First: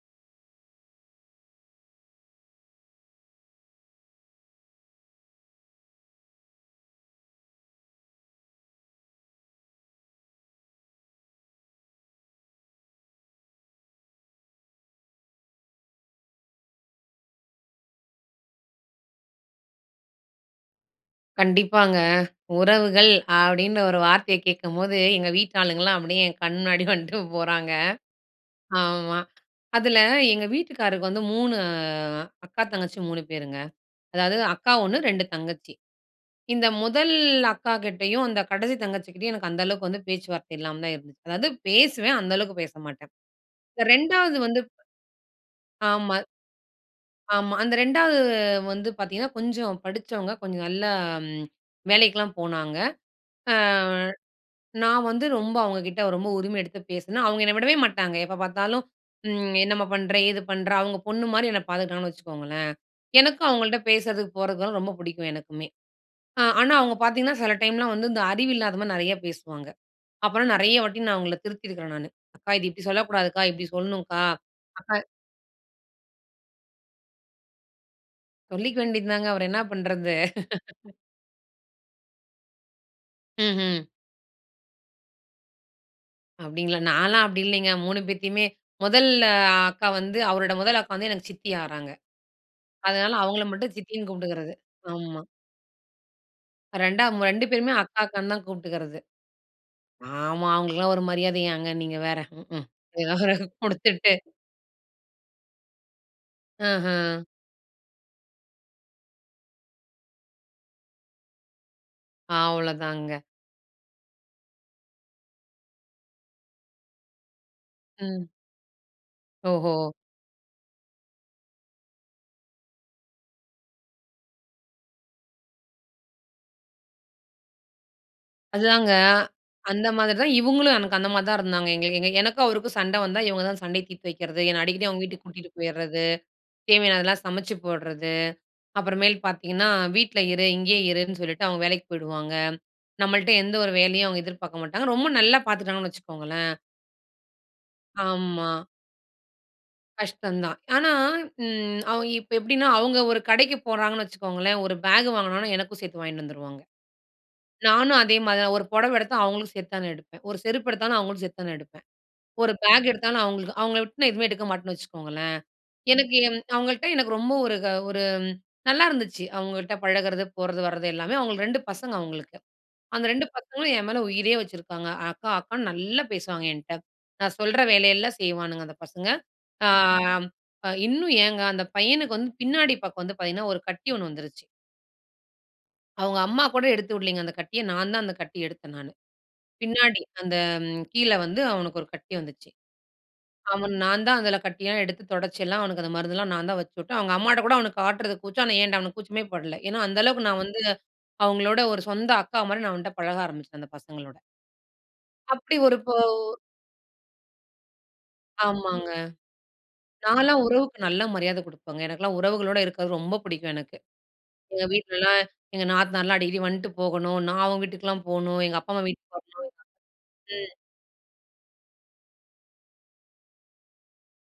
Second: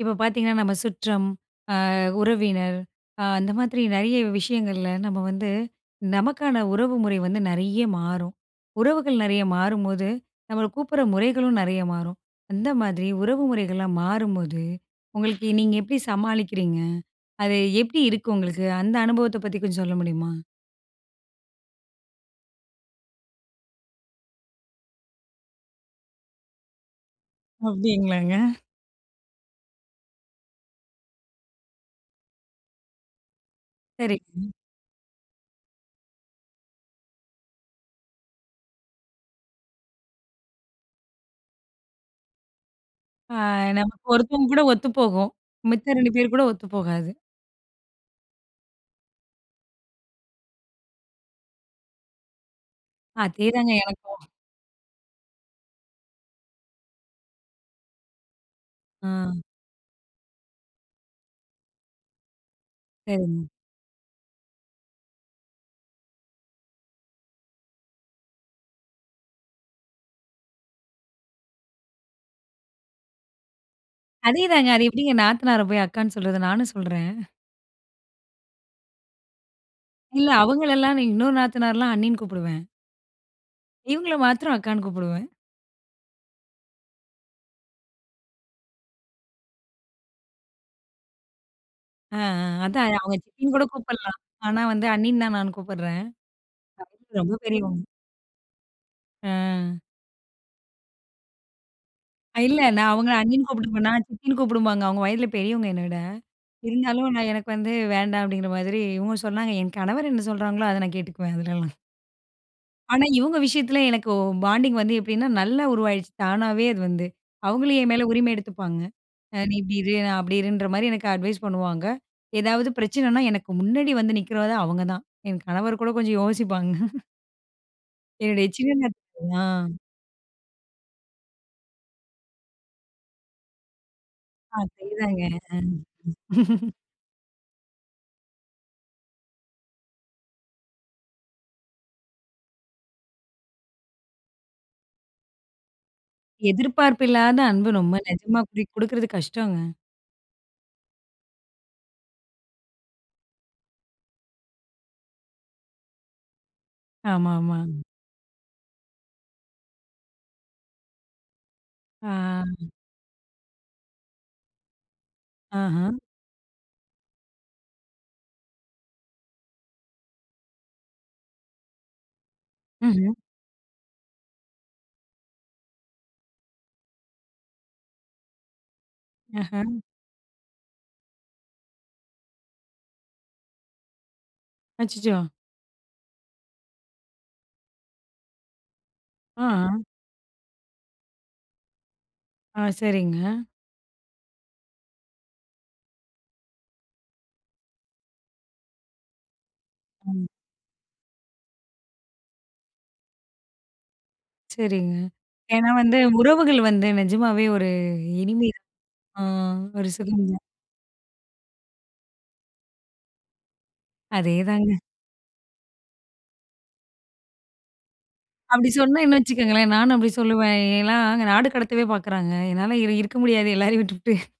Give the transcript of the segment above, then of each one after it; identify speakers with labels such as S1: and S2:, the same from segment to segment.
S1: இப்போ பார்த்தீங்கன்னா, நம்ம சுற்றம் அ உறவினர், அ அந்த மாதிரி நெறைய விஷயங்கள்ல நம்ம வந்து, நமக்கான உறவுமுறை வந்து நெறைய மாறும். உறவுகள் நெறைய மாறும்போது, நம்மள கூப்பிடுற முறைகளும் நெறைய மாறும். அந்த மாதிரி உறவு முறைகள்லாம் மாறும்போது உங்களுக்கு, நீங்க எப்படி சமாளிக்கிறீங்க? அது எப்படி இருக்கு உங்களுக்கு, அந்த அனுபவத்தைப் பற்றி கொஞ்சம் சொல்ல முடியுமா?
S2: கண்டிப்பாங்க, உறவுகள் அப்படின்னு ஒரு வார்த்தைய கேட்கும்போது, எங்க வீட்டாளுங்கலாம் அப்படியே என் கண் முன்னாடி வண்ட்டு போறாங்க.
S1: அப்படிங்களாங்க.
S2: ஆமா. அதுல எங்க வீட்டுக்காரருக்கு வந்து 3 அக்கா, தங்கச்சி 3 பேருங்க.
S1: சரி.
S2: அதாவது அக்கா 1. 2 தங்கச்சி. இந்த முதல் அக்காகிட்டயும், அந்த கடைசி தங்கச்சிகிட்டயும் எனக்கு அந்த அளவுக்கு வந்து பேச்சுவார்த்தை இல்லாம தான் இருந்துச்சு. அதாவது பேசுவேன், அந்த அளவுக்கு பேசமாட்டேன்.
S1: அ,
S2: இந்த
S1: நமக்கு
S2: 2
S1: ஒருத்தவங்க
S2: வந்து,
S1: கூட ஒத்துப்போகும். மித்த 2
S2: ஆமா.
S1: பேர் கூட ஒத்து போகாது.
S2: ஆமா அந்த 2 வந்து பார்த்தீங்கன்னா, கொஞ்சம் படிச்சவங்க. கொஞ்சம் நல்லா ம் வேலைக்கெல்லாம் போனாங்க. அ
S1: அதேதாங்க எனக்கும்!
S2: நான் வந்து ரொம்ப அவங்ககிட்ட ரொம்ப உரிமை எடுத்து பேசுனேன். அவங்க என்ன விடவே மாட்டாங்க. எப்போ பார்த்தாலும்
S1: ஆ.
S2: ம் என்னம்மா பண்ணுற, ஏது பண்ணுற? அவங்க பொண்ணு மாதிரி என்ன பார்த்துக்கிட்டாங்கன்னு வச்சுக்கோங்களேன். எனக்கும்
S1: சரி.
S2: அவங்கள்ட்ட பேசதுக்கு, போறதுக்குலாம் ரொம்ப பிடிக்கும் எனக்குமே. ஆனா, அவங்க பார்த்தீங்கன்னா, சில டைம்லாம் வந்து இந்த அறிவு இல்லாத மாதிரி நெறையா பேசுவாங்க. அப்புறம் நெறைய வாட்டி நான் அவங்கள திருத்தியிருக்கறேன் நானு. அக்கா இது இப்படி சொல்லக்கூடாதுக்கா, இப்படி சொல்லணுக்கா,
S1: அதேதாங்க! அது
S2: அக்கா.
S1: எப்படிங்க நாத்தனார போய் அக்கான்னு சொல்றது? நானும் சொல்றேன்.
S2: சொல்லிக்க வேண்டியது தாங்க. அவர என்ன பண்றது?
S1: இல்ல, அவங்களெல்லாம் நி இன்னொரு நாத்தனார்லாம் அண்ணின்னு கூப்பிடுவேன்.
S2: ம்ஹ்ம்.
S1: இவங்கள மாத்தரம் அக்கான்னு கூப்பிடுவேன்.
S2: அப்படிங்களா? நான்லாம் அப்படி இல்லிங்க. 3 பேத்தையுமே, முதல் அ அக்கா வந்து அவரோட முதல் அக்கா வந்து எனக்கு சித்தி ஆகறாங்க.
S1: ஆ, ஆ அதான்.
S2: அதுனால
S1: அவுங்கள
S2: அவங்கள
S1: சித்தின்னு கூட
S2: மட்டும் சித்தின்னு
S1: கூப்பிடலாம்.
S2: கூப்புட்டுகுறது.
S1: ஆனா, வந்து அண்ணின்னு
S2: ஆமா.
S1: தான் நான் கூப்புடுறேன்.
S2: 2டாம்
S1: [unintelligible] ரொம்ப
S2: 2 பேருமே
S1: பெரியவங்க.
S2: அக்கா அக்கான்னு தான் கூப்புட்டுகுறது.
S1: அ.
S2: ஆமா, அவங்களுக்கெல்லாம் ஒரு மரியாதையாங்க நீங்க வேற.
S1: இல்ல,
S2: ம்ஹ்ம்
S1: நான் அவங்கள அண்ணின்னு
S2: [unintelligible]
S1: கூப்பிட்ருப்பேனா,
S2: குடுத்துட்டு.
S1: சித்தின்னு கூப்புடும்பாங்க. அவங்க, வயதுல பெரியவங்க என்ன விட. இருந்தாலும்,
S2: ஆஹா.
S1: நான் எனக்கு வந்து வேண்டாம் அப்படிங்கிற மாதிரி, இவுங்க சொன்னாங்க. என் கணவர் என்ன சொல்லுறாங்களோ, அத நான் கேட்டுக்குவேன் அதுலல்லாம். ஆனா,
S2: அவ்ளோதாங்க.
S1: இவங்க விஷயத்துல எனக்கு பாண்டிங் வந்து, எப்படின்னா நல்லா உருவாகிடுச்சு. தானாவே அது வந்து. அவங்களும் என் மேல
S2: ம்.
S1: உரிமை எடுத்துப்பாங்க. நீ இப்படி
S2: ஓஹோ!
S1: இரு, நான் அப்படி இருன்ற மாரி எனக்கு அட்வைஸ் பண்ணுவாங்க. ஏதாவது பிரச்சனைன்னா எனக்கு முன்னாடி வந்து நிக்குறதே அவுங்க தான். என் கணவர் கூட கொஞ்சம் யோசிப்பாங்க. என்னுடைய சின்ன
S2: அதுதாங்க,
S1: நத் அ.
S2: அந்த மாதிரி தான் இவுங்களும் எனக்கு அந்த மாதிரி தான் இருந்தாங்க. எங்கள எங்கள எனக்கும் அவருக்கும் சண்ட வந்தா இவங்க தான் சண்டய தீர்த்து வைக்குறதே. என்னை அடிக்கடி அவுங்க
S1: அதேதாங்க.
S2: வீட்டுக்கு கூட்டிகிட்டு போயிறது.
S1: ம்.
S2: தேவையானதெல்லாம் சமைச்சு போடுறது. அப்புறமேல் பாத்தீங்கன்னா, வீட்ல இரு இங்கேயே இருன்னு சொல்லிட்டு அவங்க வேலைக்கு போயிடுவாங்க. நம்பள்ட்ட எந்த ஒரு வேலையும் அவுங்க எதிர்பார்க்க மாட்டாங்க, ரொம்ப நல்லா பாத்துட்டாங்கன்னு வச்சுக்கோங்களேன்.
S1: எதிர்பார்ப்பு இல்லாத அன்பு ரொம்ப நிஜமா
S2: ஆமா.
S1: குடி குடுக்குறது கஷ்டங்க.
S2: கஷ்டம் தான். ஆனா, ம் அவ் இப்போ எப்படின்னா அவங்க ஒரு கடைக்கு போறாங்கன்னு வச்சுக்கோங்களேன், ஒரு பேக் வாங்குனாங்கனா எனக்கும் சேர்த்து வாங்கின்னு வந்துருவாங்க.
S1: ஆமா, ஆமா.
S2: நானும் அதே மாரி தான், ஒரு புடவ எடுத்தா அவங்களுக்கும் சேர்த்து தான் எடுப்பேன். ஒரு செருப்பு எடுத்தாலும், அவங்களும் சேர்த்து தான் நான் எடுப்பேன்.
S1: ஆ.
S2: ஒரு பேக் எடுத்தாலும் அவங்களுக்கு. அவுங்கள விட்டு நான் எதுவுமே எடுக்க மாட்டேன்னு வச்சுக்கோங்களேன்.
S1: ஆஹம்.
S2: எனக்கு என் அவங்கள்ட்ட எனக்கு ரொம்ப ஒரு க ஒரு ம் நல்லாயிருந்துச்சு. அவங்கள்ட்ட பழகுறது போறது வரது எல்லாமே. அவங்களுக்கு 2 பசங்க அவங்களுக்கு. அந்த
S1: ம்ஹ்ம்
S2: ரெண்டு பசங்களும் என் மேல உயிரே வச்சுருக்காங்க. அக்கா, அக்கான்னு நல்லா பேசுவாங்க என்ட்ட. நான் சொல்கிற வேலையெல்லாம் செய்வானுங்க அந்த பசங்க.
S1: ஆஹ.
S2: அ ம் இன்னும் ஏங்க அந்த பையனுக்கு வந்து பின்னாடி பக்கம் வந்து பாத்தீங்கன்னா, ஒரு கட்டி ஒண்ணு வந்துருச்சு.
S1: அச்சச்சோ!
S2: அவங்க அம்மா கூட எடுத்துவுடலங்க, அந்த கட்டிய நான் தான் அந்த கட்டிய எடுத்தேன் நானு.
S1: ஆ.
S2: பின்னாடி அந்த கீழ வந்து அவனுக்கு ஒரு கட்டி வந்துச்சு.
S1: ஆ, சரிங்க.
S2: அவன் நான்தான் அதில கட்டியலாம் எடுத்து தொடச்சி எல்லாம் அவனுக்கு அந்த மருந்தெல்லாம் நான் தான் வச்சுவுட்டேன். அவங்க அம்மாகிட்ட கூட அவனுக்கு காட்டுறது கூச்சம். ஆனா ஏன்ட்ட அவனுக்கு கூச்சமே படல. ஏன்னா அந்த அளவுக்கு
S1: ம்.
S2: நான் வந்து அவங்களோட ஒரு சொந்த அக்கா மாரி நான் வந்து அவன்ட்ட பழக ஆரம்பிச்சேன். அந்த பசங்களோட.
S1: சரிங்க,
S2: அப்படி
S1: ஏன்னா
S2: ஒரு போ
S1: வந்து உறவுகள் வந்து நிஜமாவே ஒரு இனிமை [unintelligible]
S2: ஆமாங்க.
S1: ஆ ஒரு சுகம் தான்.
S2: நான்லாம் உறவுக்கு நல்ல மரியாதை குடுப்பேங்க எனக்கெல்லாம் உறவுகளோடு இருக்கறது ரொம்ப பிடிக்கும் எனக்கு. எங்க
S1: அதேதாங்க!
S2: வீட்லலாம் எங்க நாத்தனார்லாம் அடிக்கடி வந்துட்டு போகணும். நான் அவங்க வீட்டுக்குலாம் போணும். எங்க
S1: அப்படி
S2: அப்பா அம்மா
S1: சொன்னா,
S2: வீட்டுக்கு.
S1: என்ன வச்சுக்கோங்களேன். நானும் அப்படி
S2: [unintelligible] உம்.
S1: சொல்லுவேன் ஏன்னா அங்க நாடு கடத்தவே பார்க்குறாங்க என்னால இரு இருக்க முடியாது எல்லாரையும் விட்டுபுட்டு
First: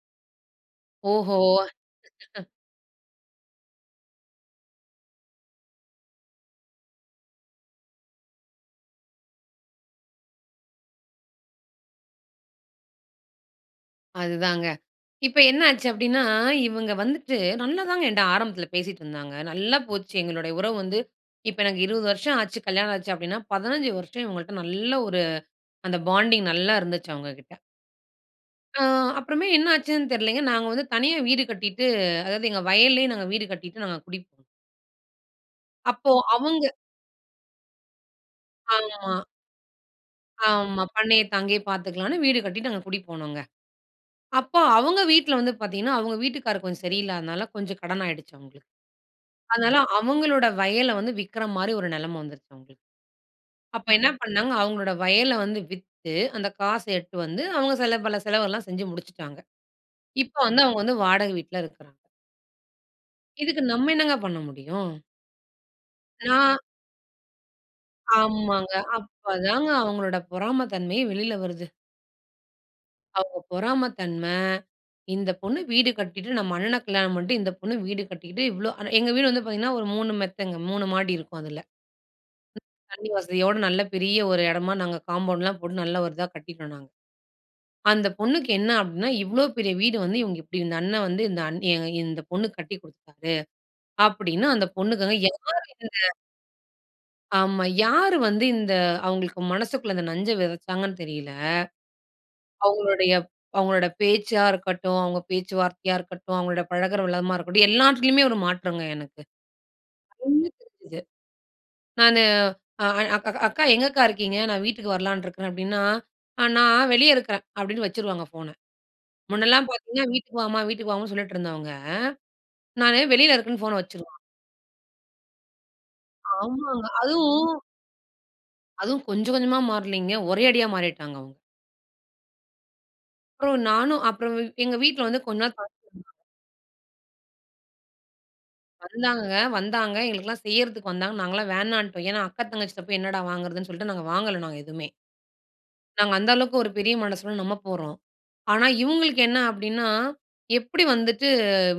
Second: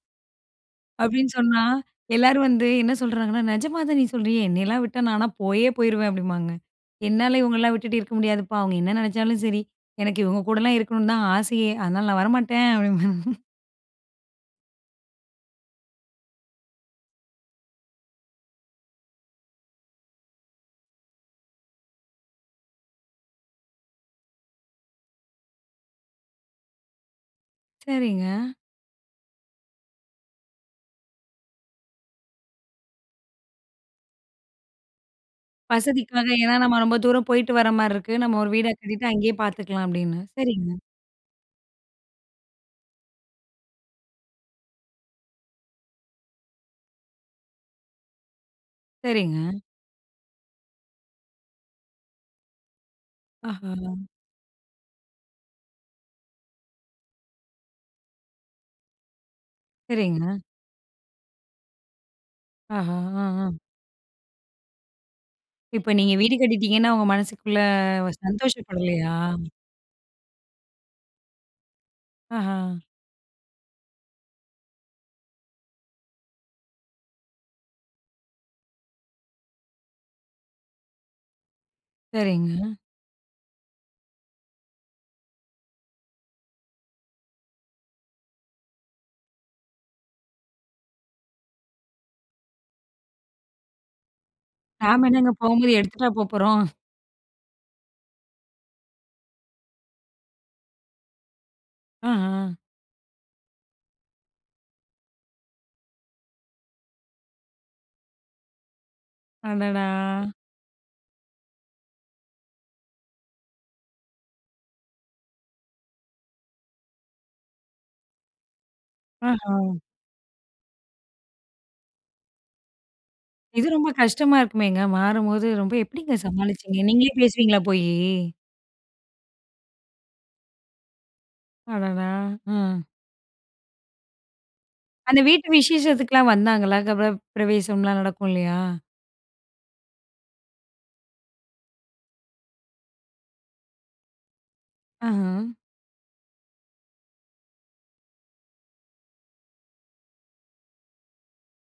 S1: அப்படின்னு
S2: ஓஹோ!
S1: சொன்னா. எல்லோரும் வந்து என்ன சொல்றாங்கன்னா, "நிஜமா தான் நீ சொல்றியா, என்னையெல்லாம் விட்டா நான்லாம் போயே போயிருவேன்." அப்படிம்பாங்க என்னால இவங்களலாம் விட்டுட்டு இருக்க முடியாதுப்பா அவங்க என்ன நினைச்சாலும் சரி, எனக்கு இவங்க கூடலாம் இருக்கணும்னு தான் ஆசையே! அதனால நான் வரமாட்டேன் அப்டிம்பேங்க.
S2: அதுதாங்க, இப்ப என்ன ஆச்சு அப்படின்னா இவங்க வந்துட்டு நல்லா தாங்க என்ட்ட ஆரம்பத்துல பேசிட்டு இருந்தாங்க. நல்லா போச்சு எங்களுடைய உறவு வந்து இப்போ எனக்கு 20 வருஷம் ஆச்சு கல்யாணம் ஆச்சு அப்படின்னா, 15 வருஷம் இவங்கள்ட்ட நல்ல ஒரு அந்த பாண்டிங் நல்லா இருந்துச்சு அவங்க கிட்ட.
S1: சரிங்க.
S2: அ அப்புறமே என்னாச்சுன்னு தெரியலங்க, நாங்க வந்து தனியா வீடு கட்டிட்டு அதாவது எங்க வயல்லயே நாங்க வீடு கட்டிட்டு நாங்க குடிப் அப்போ,
S1: வசதிக்காக. ஏன்னா
S2: அவுங்க.
S1: நம்ம ரொம்ப தூரம் போய்ட்டுவர மாரி இருக்கு. நம்ம ஒரு வீட கட்டிட்டு
S2: ஆமா.
S1: அங்கயே பார்த்துக்கலாம், அப்படீன்னு. சரிங்க.
S2: ஆமா. பண்ணைய தங்கி பார்த்துக்கலாம்னு, வீடு கட்டிட்டு அங்க குடி போனோங்க. அப்போ அவுங்க வீட்ல வந்து பார்த்தீங்கன்னா, அவுங்க வீட்டுக்காரரு கொஞ்சம் சரியில்லாதனால கொஞ்சம் கடன் ஆயிடுச்சு அவுங்களுக்கு.
S1: சரிங்க.
S2: அதனால அவுங்களோட வயல வந்து விக்குற மாதிரி ஒரு நிலமை வந்துருச்சு அவுங்களுக். அப்போ
S1: ஓஹோ!
S2: என்ன பண்ணாங்க, அவுங்களோட வயல வந்து வித்து, அந்த காச எடுத்துட்டு வந்து, அவுங்க சில பல செலவெல்லாம் செஞ்சு முடிச்சுட்டாங்க. இப்ப
S1: சரிங்க.
S2: வந்து அவுங்க வந்து வாடகை வீட்ல இருக்குறாங்க.
S1: ஆஹா! அ அஹ்ம்.
S2: இதுக்கு, நம்ம என்னங்க பண்ண முடியும்?
S1: இப்ப நீங்க வீடு
S2: நான்,
S1: கட்டிட்டீங்கன்னா, அவுங்க மனசுக்குள்ள ஒரு
S2: ஆமாங்க.
S1: சந்தோஷப்படலையா?
S2: அப்பதாங்க அவுங்களோட பொறாமை தன்மையே வெளில வருது.
S1: ஆஹ்ம்.
S2: அவங்க பொறாமை தன்ம, இந்த பொண்ணு வீடு கட்டிட்டு, நம்ம அண்ணன கல்யாணம் பண்ணிட்டு, இந்த பொண்ணு வீடு கட்டிட்டு இவ்ளோ எங்க வீடு வந்து பார்த்தீங்கன்னா ஒரு 3 மெத்தங்க, 3 மாடி இருக்கும் அதுல.
S1: சரிங்க.
S2: தண்ணி வசதியோட, நல்ல பெரிய ஒரு இடமா நாங்க காம்பவுண்ட்லாம் போட்டு, நல்ல ஒரு இதாக கட்டிட்டோம் நாங்க. அந்த பொண்ணுக்கு என்ன அப்படீன்னா? இவ்ளோ பெரிய வீடு வந்து இவுங்க இப்டி இந்த அண்ணன் வந்து, இந்த அண்ணி இ இந்த பொண்ணுக்கு கட்டி குடுத்துடாரு. அப்படீன்னு அந்த பொண்ணுக்கு
S1: நாம
S2: அத
S1: என்னங்க,
S2: ஏத்துக்கவே
S1: போகும் போது எடுத்துட்டா
S2: முடியலங்க.
S1: போப்போறோம்?
S2: ஆமா. யாரு வந்து இந்த அவங்களுக்கு மனசுக்குள்ள இந்த நஞ்ச வெதச்சாங்கன்னு தெரியல.
S1: ஆஹ.
S2: அவங்களுடைய அவங்களோட பேச்சா இருக்கட்டும், அவங்க பேச்சுவார்த்தையா இருக்கட்டும், அவங்களோட பழகுற விதமா இருக்கட்டும், எல்லாத்திலயுமே ஒரு மாற்றங்க எனக்கு.
S1: அடடா!
S2: [unintelligible] தெரிஞ்சது. நானு அ அக்கா அக்கா எங்க அக்கா இருக்கீங்க? நான் வீட்டுக்கு வரலான்னு இருக்கறேன் அப்படின்னா, "நான் வெளியே இருக்கறேன்" அப்படின்னு வச்சுருவாங்க ஃபோனை. முன்னலாம்
S1: ஆஹ.
S2: பார்த்தீங்கன்னா வீட்டுக்கு வாம்மா, வீட்டுக்கு வாமான்னு சொல்லிட்டு இருந்தவங்க, நானு வெளியில இருக்கேன்னு
S1: இது
S2: ஃபோனை
S1: ரொம்ப
S2: வச்சுரும்.
S1: கஷ்டமா இருக்குமேங்க, மாறும்போது ரொம்ப எப்படிங்க சமாளிச்சிங்க,
S2: ஆமாங்க.
S1: நீங்களே
S2: அதுவும்
S1: பேசுவீங்களா போயி.
S2: அதுவும் கொஞ்ச கொஞ்சமா மாறலைங்க. ஒரே அடியா மாறிட்டாங்க அவங்க.
S1: அடடா, ம்.
S2: அப்புறம் நானும் அப்புறம் வ் எங்க வீட்ல வந்து
S1: அந்த
S2: கொஞ்ச
S1: வீட்டு
S2: நாள் தங்கியிருந்தாங்க.
S1: விசேஷத்துக்கலாம் வந்தாங்களா? கிரகப் பிரவேசம்லா நடக்கும் இல்லயா.
S2: வந்தாங்க, வந்தாங்க எங்களுக்கெல்லாம் செய்யறதுக்கு வந்தாங்க, நாங்கலாம் வேணான்ட்டோம். ஏன்னா அக்கா தங்கச்சிட்ட போய் என்னடா வாங்குறதுன்னு சொல்லிட்டு நாங்க வாங்கலை. நாங்க எதுமே.
S1: ஆஹ.
S2: நாங்க அந்த அளவுக்கு ஒரு பெரிய மனசுல நம்ம போறோம். ஆனா இவுங்களுக்கு என்ன அப்படின்னா எப்படி வந்துட்டு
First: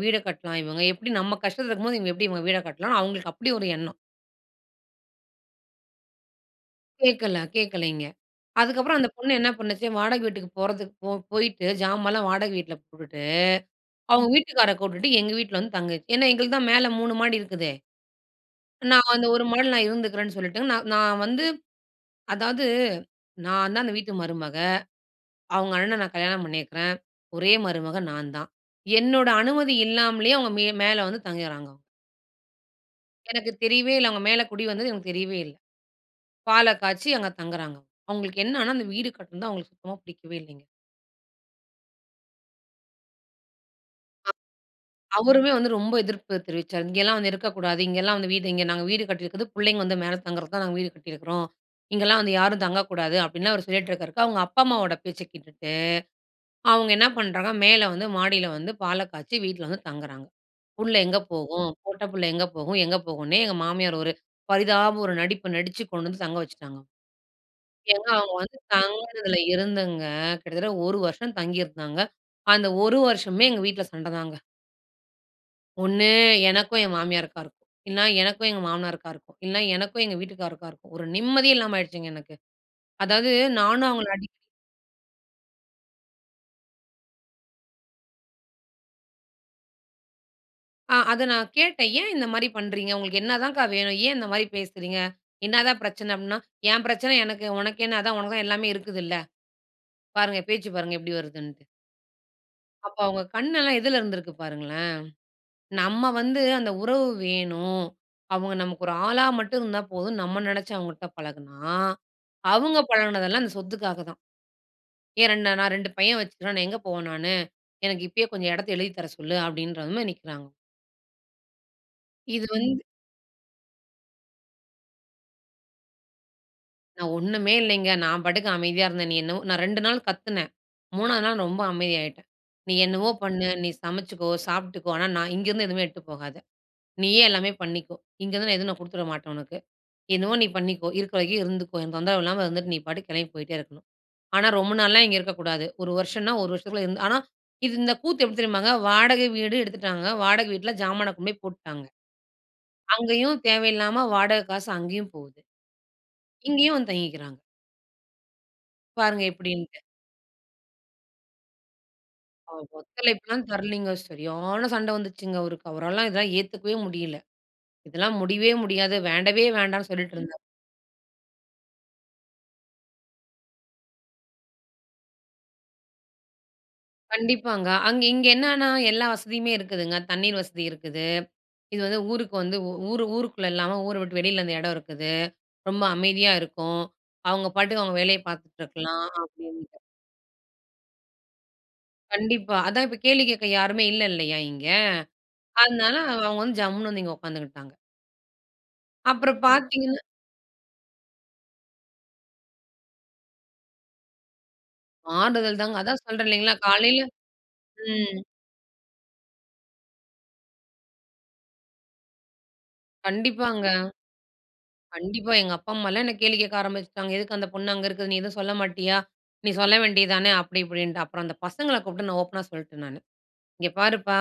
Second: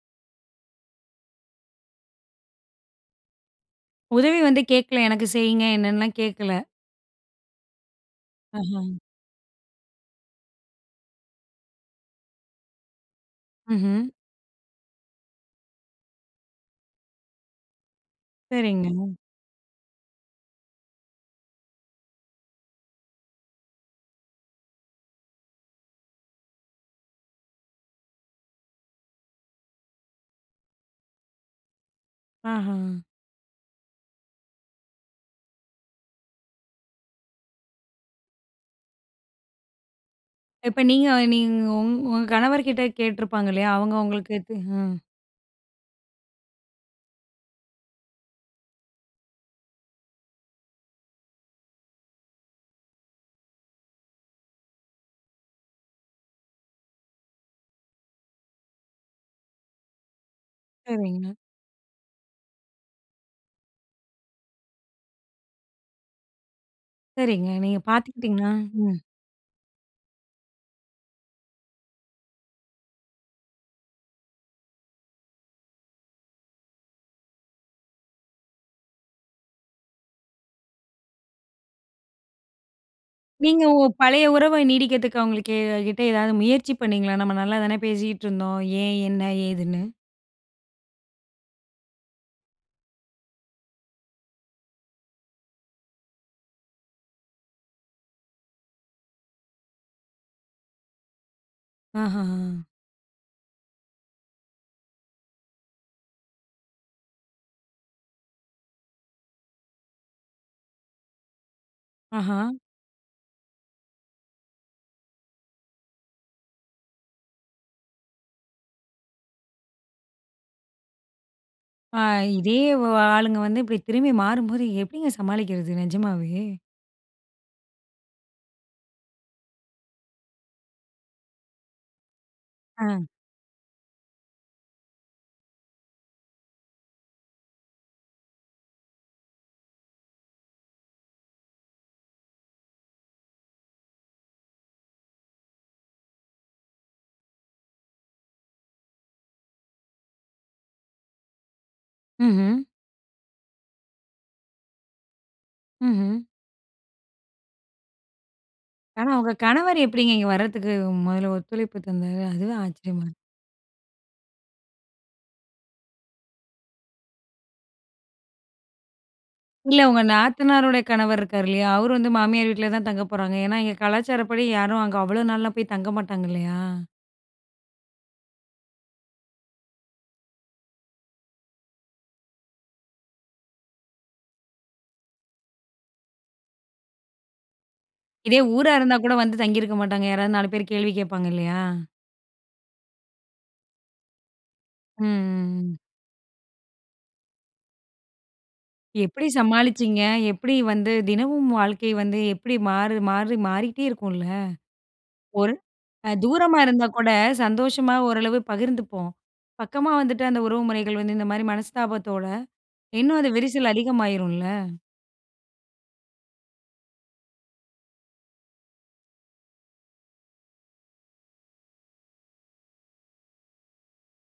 S2: வீட கட்டலாம்? இவங்க எப்படி நம்ம கஷ்டத்துல இருக்கும்போது இவங்க எப்படி இவங்க வீட கட்டலாம்ன்னு? அவங்களுக்கு அப்படி ஒரு எண்ணம்.
S1: உதவி வந்து கேக்கல, எனக்கு செய்யுங்க என்னன்னுலாம் கேக்கல.
S2: கேட்கல, கேட்கலைங்க. அதுக்கப்பறம்
S1: அஹ.
S2: அந்த பொண்ணு என்ன பண்ணுச்சு, வாடகை வீட்டுக்கு போறதுக்கு போ போய்ட்டு ஜாமான்லாம் வாடகை வீட்ல போட்டுட்டு,
S1: ம்ஹ்ம்.
S2: அவங்க வீட்டுக்காரர கூப்பிட்டுட்டு எங்க வீட்ல வந்து தங்கிச்சு. ஏன்னா எங்களுக்கு தான் மேல 3 மாடி இருக்குதே!
S1: சரிங்க.
S2: நான் அந்த ஒரு மாடில நான் இருந்துக்கிறேன்னு சொல்லிட்டு, நான் நான் வந்து அதாவது நான் தான் அந்த வீட்டு மருமக. அவங்க அண்ணன நான் கல்யாணம் பண்ணியிருக்கிறேன். ஒரே மருமக நான் தான். என்னோட அனுமதி இல்லாமலே அவங்க மே மேல வந்து தங்கிறாங்க, அவுங்க.
S1: அஹ.
S2: எனக்கு தெரியவே இல்ல. அவங்க மேல குடி வந்தது எனக்கு தெரியவே இல்ல. பாலை காய்ச்சி அங்க தங்குறாங்க. அவங்களுக்கு என்னன்னா, அந்த வீடு கட்டுனது அவங்களுக்கு சுத்தமா புடிக்கவே இல்லைங்க.
S1: இப்ப நீங்க நீங் உங் உங்க கணவர்கிட்ட கேட்டிருப்பாங்க இல்லையா? அவங்க
S2: அ.
S1: உங்களுக்கு. அ.
S2: அவருமே வந்து ரொம்ப எதிர்ப்பு தெரிவிச்சார். "இங்கேலாம் வந்து இருக்கக்கூடாது, இங்கேலாம் வந்து வீடு இங்க நாங்க வீடு கட்டியிருக்கது புள்ளைங்க வந்து மேல தங்குறது தான் நாங்க வீடு கட்டியிருக்கிறோம். இங்கலாம் வந்து யாரும் தங்கக்கூடாது" அப்படின்னு அவர் சொல்லிட்டுருக்கிருக்க. அவங்க அப்பா, அம்மாவோட பேச்சை கேட்டுட்டு, அவங்க என்ன பண்ணுறாங்க மேல வந்து மாடியில வந்து பாலை காய்ச்சி வீட்ல வந்து தங்குறாங்க. புள்ளை எங்க
S1: சரிங்க.
S2: போகும்? பொட்ட புள்ள எங்க போகும்? எங்க போகும்னே எங்க மாமியார் ஒரு பரிதாப ஒரு நடிப்பு நடிச்சு, கொண்டு வந்து தங்க வச்சுட்டாங்க.
S1: சரிங்க. நீங்க
S2: ஏங்க அவங்க
S1: பார்த்துக்கிட்டீங்களா?
S2: வந்து
S1: ம்.
S2: தங்கினதில இருந்துங்க கிட்டத்தட்ட ஒரு வருஷம் தங்கியிருந்தாங்க. அந்த ஒரு வருஷமுமே எங்க வீட்ல சண்டைதாங்க. ஒண்ணு எனக்கும் என் மாமியாருக்கா இருக்கும். இல்ல, எனக்கும் எங்க மாமனாருக்கா இருக்கும். இல்ல, எனக்கும் எங்க வீட்டுக்காரருக்கா இருக்கும். ஒரு நிம்மதியே இல்லாம ஆயிடுச்சுங்க எனக்கு. அதாவது
S1: நீங்க உங்க
S2: நானும் அவங்கள
S1: பழைய
S2: அடிக்கடி
S1: உறவ நீடிக்கறதுக்கு அவங்களுக்கு எ கிட்ட ஏதாவது முயற்சி பண்ணீங்களா? நம்ப நல்லா தானே பேசிக்கிட்டு இருந்தோம். ஏன்? என்ன? ஏதுன்னு?
S2: ஆ அத நான் கேட்டேன். ஏன் இந்த மாரி பண்றீங்க? உங்களுக்கு என்ன தான்கா வேணும்? ஏன் இந்த மாதிரி பேசுறீங்க? என்னதான் பிரச்சன? அப்டீன்னா, ஏன் பிரச்சன எனக்கு, உனக்கு என்ன? அதான் உனக்கு தான் எல்லாமே இருக்குதுல்ல! பாருங்க, பேச்சு பாருங்க எப்டி வருதுன்ட்டு?
S1: ஆஹஹ.
S2: அப்ப அவங்க கண்ணெல்லாம் எதுல இருந்திருக்கு பாருங்களேன்! நம்ப வந்து அந்த உறவு வேணும். அவங்க நமக்கு ஒரு ஆளா மட்டும் இருந்தா போதும், நம்ப நினைச்சு அவங்கள்ட்ட பழகுனா,
S1: ஆஹா.
S2: அவுங்க பழகுனதெல்லாம் அந்த சொத்துக்காக தான். "ஏன் 2 நான் 2 பையன் வச்சு இருக்கேன் நான், எங்கே போவேன் நானு? எனக்கு இப்பயே கொஞ்சம் எடத்த எழுதித் தர சொல்லு" அப்டின்றது மாரி நிக்கிறாங்க.
S1: அ
S2: இது
S1: இதே,
S2: வந்து
S1: வ ஆளுங்க வந்து இப்டி திரும்பி மாறும்போது எப்டிங்க சமாளிக்குறது? நிஜமாவே!
S2: நான் ஒண்ணுமே இல்லங்க, நான் பாட்டுக்கு அமைதியா இருந்தேன். நீ என்னவோ நான் 2 நாள் கத்துனேன், 3ஆவது நாள் ரொம்ப அமைதியாய்ட்டேன். நீ
S1: அ.
S2: என்னவோ பண்ணு, நீ சமைச்சுக்கோ, சாப்புட்டுக்கோ. ஆனா, நான் இங்கருந்து எதுவுமே எடுத்துட்டு போகாத. நீயே எல்லாமே பண்ணிக்கோ. இங்கருந்து நான் எதுவும் நான் குடுத்துடவிடமாட்டேன் உனக்கு. என்னமோ நீ பண்ணிக்கோ, இருக்கிற வரைக்கும் இருந்துக்கோ. எனக்கு தொந்தரவு இல்லாம இருந்துட்டு, நீ பாட்டுக்கு கிளம்பி போயிட்டே இருக்கணும். ஆனா, ரொம்ப நாள்லாம் இங்க இருக்கக்கூடாது. 1 வருஷம்னா, 1 வருஷத்துக்குள்ளே இருந்து ஆனா இது இந்த கூத்து எப்டி தெரியுமாங்க? வாடக வீடு எடுத்துட்டாங்க. வாடக வீட்ல ஜாமான கொண்டு போய் போட்டுட்டாங்க.
S1: ம்ஹ்ம்.
S2: அங்கயும் தேவயில்லாம வாடக காசு அங்கயும் போகுது.
S1: ம்ஹ்ம்.
S2: இங்கயும் வந்து தங்கிக்குறாங்க.
S1: ஆனா,
S2: பாருங்க
S1: உங்க கணவர்
S2: எப்படின்ட்டு!
S1: எப்படிங்க இங்க வரத்துக்கு முதல்ல ஒத்துழைப்பு தந்தாரு? அதுவே
S2: அவர்
S1: ஆச்சரியமா இருக்கு.
S2: ஒத்தழைப்புலா தரலங்க. சரியான சண்ட வந்துச்சுங்க. அவருக்கு அவரால இதெல்லா ஏத்துக்கவே முடியல, இதெல்லா முடியவே முடியாது, வேண்டவே
S1: இல்ல,
S2: வேண்டான்னு
S1: உங்க
S2: சொல்லிட்ருந்தார்.
S1: நாத்தனாருடைய கணவர் இருக்கார் இல்லையா, அவரு வந்து மாமியார் வீட்டில தான் தங்க போறாங்க, ஏன்னா இங்க கலாச்சாரப்படி யாரும் அங்க அவ்வளோ நாள்லாம் போய் தங்க மாட்டாங்க இல்லையா?
S2: கண்டிப்பாங்க. அங் இங்க என்னன்னா எல்லா வசதியுமே இருக்குதுங்க, தண்ணீர் வசதி இருக்குது. இது வந்து ஊருக்கு வந்து உ ஊர் ஊருக்குள்ள இல்லாம ஊர விட்டு வெளியில அந்த இடம் இருக்குது, ரொம்ப அமைதியா இருக்கும். அவங்க பாட்டுக்கு அவங்க வேலைய
S1: இதே
S2: பார்த்துட்டு
S1: ஊரா இருந்தா
S2: இருக்கலாம்
S1: கூட வந்து தங்கியிருக்க
S2: அப்படின்ட்டு.
S1: மாட்டாங்க. யாராவது 4 பேர் கேள்வி கேட்பாங்க இல்லையா?
S2: கண்டிப்பா அதா இப்ப கேள்வி கேட்க யாருமே இல்ல இல்லையா இங்க.
S1: ம், ம், ம்.
S2: அதனால அவுங்க வந்து ஜம்முனு வந்து இங்க உட்காந்துகிட்டாங்க.
S1: எப்படி
S2: அப்புறம்
S1: சமாளிச்சீங்க?
S2: பார்த்தீங்கன்னா.
S1: எப்படி வந்து தினமும் வாழ்க்கை வந்து எப்படி மாறு மாறி மாறிகிட்டே இருக்குல்ல. ஒரு
S2: ஆறுதல் தாங்க. அதா
S1: அ
S2: சொல்றேன் இல்லைங்களா,
S1: தூரமா இருந்தா
S2: காலையில
S1: கூட சந்தோஷமா
S2: ம்.
S1: ஓரளவு பகிர்ந்துப்போம். பக்கமா வந்துட்டு அந்த உறவுமுறைகள் வந்து இந்த மாதிரி மனஸ்தாபத்தோட இன்னு அந்த
S2: கண்டிப்பாங்க.
S1: விரிசல் அதிகமாகிறும்ல.
S2: கண்டிப்பா. எங்க அப்பா, அம்மாலா என்ன கேள்வி கேட்க ஆரம்பிச்சுட்டாங்க. எதுக்கு அந்த பொண்ணு அங்க இருக்குது. நீ எதுவும் சொல்ல மாட்டியா? நீ சொல்ல வேண்டியது தானே, அப்படி இப்படின்ட்டு. அப்புறம் அந்த பசங்கள கூப்பிட்டு நான் ஓப்பனா சொல்லிட்டேன் நானு "இங்க பாருப்பா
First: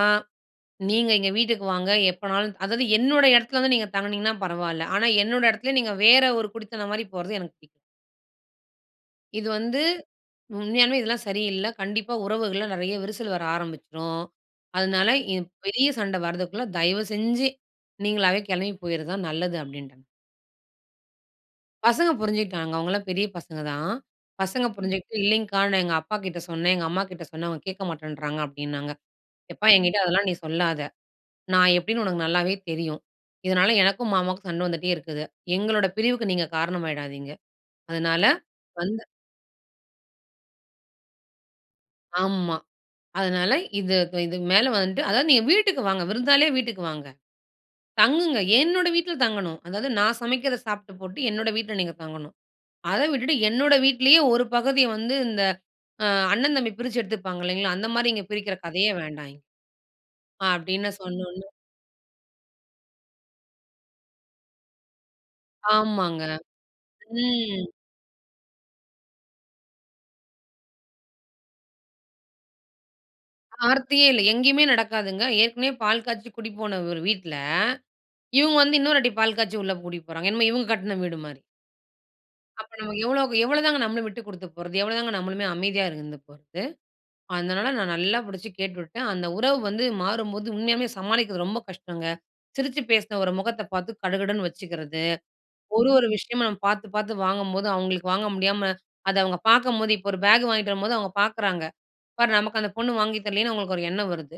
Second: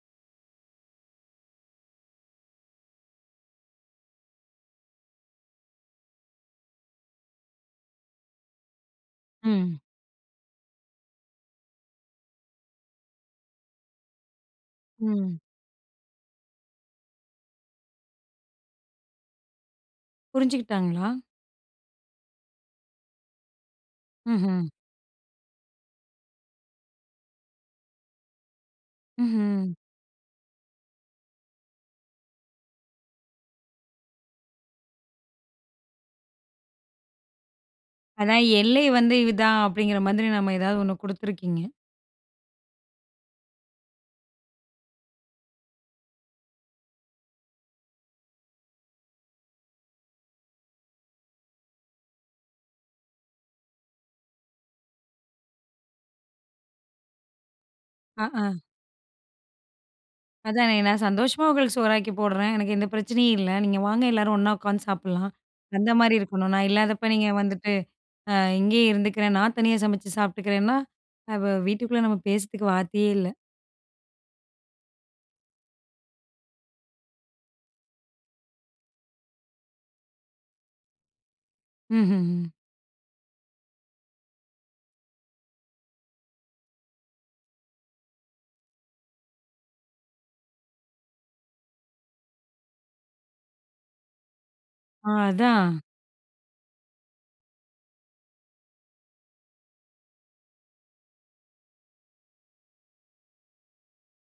S2: நீங்க எங்க வீட்டுக்கு வாங்க, எப்போனாலு அதாவது என்னோட இடத்துல வந்து நீங்க தங்கனிங்கனா பரவாயில்ல, ஆனா என்னோட இடத்துல, நீங்க வேறு ஒரு குடித்தனம் மாதிரி போறது எனக்கு புடிக்" "இது
S1: ம்.
S2: வந்து, உண்மையானமே இதெல்லாம் சரி இல்ல. கண்டிப்பா உறவுகள்ல நிறைய விரிசல் வர ஆரம்பிச்சுரும். அதனால
S1: ம்.
S2: இது பெரிய சண்ட வரதுக்குள்ள தயவுசெஞ்சு நீங்களாவே கிளம்பி போயிடுறது தான் நல்லது" அப்டின்ட்டேன்.
S1: புரிஞ்சுகிட்டாங்களா?
S2: பசங்க புரிஞ்சுகிட்டாங்க. அவங்கலாம் பெரிய பசங்க தான். பசங்க
S1: ம்ஹ்ம்.
S2: புரிஞ்சுகிட்டு இல்லிங்க்கா. "நான் எங்க அப்பா கிட்ட சொன்னன், எங்க அம்மாகிட்ட சொன்னன். அவங்க கேட்க மாட்டன்றாங்க" அப்டின்னாங்க. எப்பா
S1: ம்ஹ்ம்.
S2: எங்கிட்ட அதெல்லாம் நீ சொல்லாத. நான் எப்படின்னு உனக்கு நல்லாவே தெரியும். இதனால எனக்கும், மாமாவுக்கும் சண்ட வந்துட்டே இருக்குது. எங்களோட பிரிவுக்கு நீங்க காரணமாய்டாதீங்க. அதனால
S1: அதான், எல்லை
S2: வந்து
S1: வந்து இதான் அப்டிங்கிற மாதிரி நம்ம ஏதாவது ஒண்ணு குடுத்துருக்கீங்க.
S2: ஆமா. அதனால, இதுக் இதுக்கு மேல வந்துட்டு அதாவது நீங்க வீட்டுக்கு வாங்க. விருந்தாளியா வீட்டுக்கு வாங்க. தங்குங்க. என்னோட வீட்ல தங்கணும். அதாவது நான் சமைக்கறத சாப்ட்டு போட்டு என்னுடைய வீட்ல நீங்க தங்கணும். அத விட்டுட்டு என்னுடைய வீட்லேயே ஒரு பகுதிய வந்து இந்த அ அண்ணன், தம்பி பிரிச்சு எடுத்துப்பாங்க இல்லைங்களா, அந்த மாரி இங்க
S1: ஆ, ஆ.
S2: பிரிக்கிற கதையே வேண்டாம். ஆ
S1: அதானே.
S2: அப்டின்னு
S1: நான் சந்தோஷமா
S2: சொன்னோடனே,
S1: உங்களுக்கு சோறாக்கி போட்றன். எனக்கு எந்த பிரச்சனையும் இல்ல. நீங்க வாங்க எல்லாரும் ஒண்ணா உட்காந்து சாப்பட்லாம் அந்த மாரி
S2: ஆமாங்க.
S1: இருக்கணும். நான் இல்லாதப்ப நீங்க
S2: ம்.
S1: வந்துட்டு, அ இங்கேயே இருந்துக்கிறன். நான் தனியா சமைச்சு சாப்ட்டுக்கிறேன்னா, அ வ வீட்டுக்குள்ள நம்ம பேசறதுக்கு வார்த்தையே இல்ல.
S2: ஆர்த்தியே இல்ல. எங்கேயுமே நடக்காதுங்க. ஏற்கனவே பால் காய்ச்சு கூட்டி போன ஒரு வீட்ல. இவங்க வந்து இன்னொரு வாட்டி பால் காய்ச்சி உள்ள கூட்டிட்டு போறாங்க. என்னமோ இவங்க கட்ன வீடு மாரி.
S1: ம்ஹ்ஹ்ம்.
S2: அப்ப நமக்கு எவ்வளோக்கு எவ்வளோ தாங்க நம்மளும் விட்டுக் குடுத்து போறது? எவ்வளோ தாங்க நம்மளுமே அமைதியா இருந்து போறது? அதனால நான் நல்லா புடிச்சு கேட்டுவிட்டேன். அந்த உறவு வந்து மாறும்போது, உண்மையாவே சமாளிக்கிறது ரொம்ப கஷ்டங்க. சிரிச்சு பேசுன ஒரு முகத்த பார்த்து, கடுகடுன்னு வச்சுக்கிறது.
S1: ஆ! அதான்.
S2: ஒரு ஒரு விஷயமா நம்ம பார்த்துப் பார்த்து வாங்கும்போது, அவங்களுக்கு வாங்க முடியாம அத அவங்க பார்க்கும்போது இப்ப ஒரு பேக் வாங்கிட்டு வரும்போது அவங்க பார்க்குறாங்க. பாரு நமக்கு அந்தப் பொண்ணு வாங்கி தரலையேன்னு அவங்களுக்கு ஒரு எண்ணம் வருது.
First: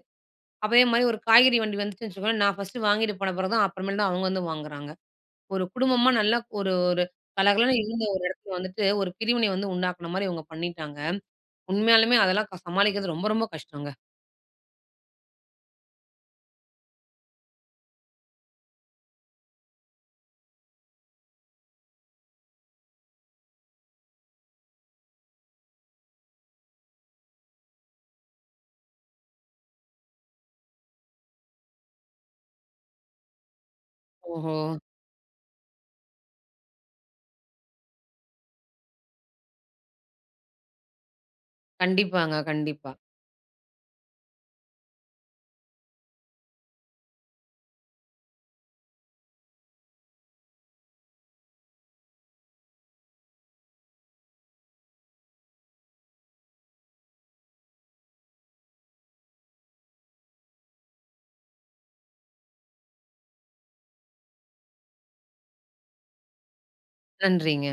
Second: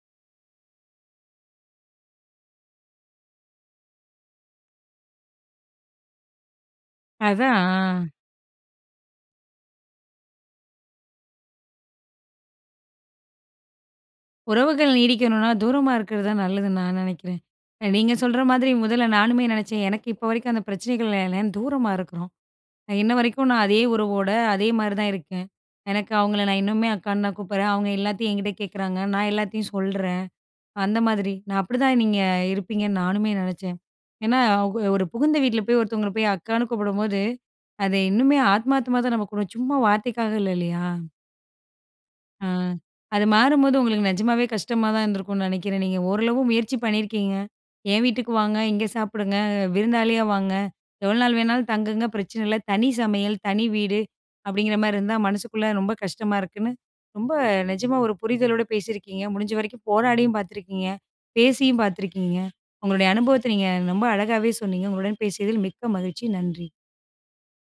S2: அதே மாரி ஒரு காய்கறி வண்டி வந்துச்சுன்னு வச்சுக்கோங்களேன், நா ஃபர்ஸ்ட் வாங்கிட்டு போனப்பறம்தான், அப்பறமேல்தான் அவங்க வந்து வாங்குறாங்க. ஒரு குடும்பமா நல்லா ஒரு ஒரு கலகலன்னு
S1: அதான்.
S2: இருந்த
S1: அ.
S2: ஒரு இடத்துல வந்துட்டு, ஒரு பிரிவினை வந்து உண்டாக்குன மாரி இவங்க பண்ணீட்டாங்க. உண்மையாலுமே அதெல்லாம் க சமாளிக்கிறது ரொம்ப ரொம்ப கஷ்டங்க.
S1: உறவுகள் நீடிக்கணும்னா, தூரமா இருக்கறது தான் நல்லதுன்னு நான் நெனைக்கிறேன். அ நீங்க சொல்ற மாதிரி, முதல்ல நானுமே நெனைச்சேன். எனக்கு இப்ப வரைக்கும் அந்தப் பிரச்சனைகள் [unintelligible] தூரமா இருக்குறோம். அ இன்ன வரைக்கும் நான் அதே உறவோட, அதே மாரிதான் இருக்கேன். எனக்கு அவங்கள நான் இன்னமுமே அக்கான்னு தான் கூப்பிடுறேன். அவங்க எல்லாத்தையும் என்கிட்ட கேட்குறாங்க. நான் எல்லாத்தையும் சொல்றேன். அந்த மாதிரி. நான் அப்படித்தான் நீங்க இருப்பீங்கன்னு நானுமே நெனச்சேன். ஏன்னா
S2: ஓஹோ!
S1: அவுங்க ஒரு புகுந்த வீட்ல போய் ஒருத்தவங்கள போய் அக்கான்னு கூப்பிடும்போது, அது இன்னுமே ஆத்மார்த்தமா தான நம்ம கூப்புடுவோம், சும்மா வார்த்தைக்காக இல்ல, இல்லையா?
S2: கண்டிப்பாங்க,
S1: ஆ.
S2: கண்டிப்பா.
S1: அது மாறும்போது உங்களுக்கு நெஜமாவே கஷ்டமாதான் இருந்திருக்கும்ன்னு நெனைக்கிறேன். நீங்க ஓரளவு முயற்சி பண்ணியிருக்கீங்க. என் வீட்டுக்கு வாங்க, இங்க சாப்பிடுங்க, விருந்தாளியா வாங்க, எவ்வளவு நாள் வேணாலும் தங்குங்க பிரச்சனையில்ல, "தனி சமையல், தனி வீடு" அப்படீங்கற மாரி இருந்தா, மனசுக்குள்ள ரொம்ப கஷ்டமா இருக்குன்னு, ரொம்ப நெஜமா ஒரு புரிதலோட பேசியிருக்கீங்க. முடிஞ்ச வரைக்கும் போராடியும் பார்த்திருக்கீங்க, பேசியும் பார்த்திருக்கீங்க. உங்களுடைய அனுபவத்த நீங்க ரொம்ப அழகாவே சொன்னீங்க. உங்களுடன் பேசியதில் மிக்க மகிழ்ச்சி, நன்றி!
S2: நன்றிங்க.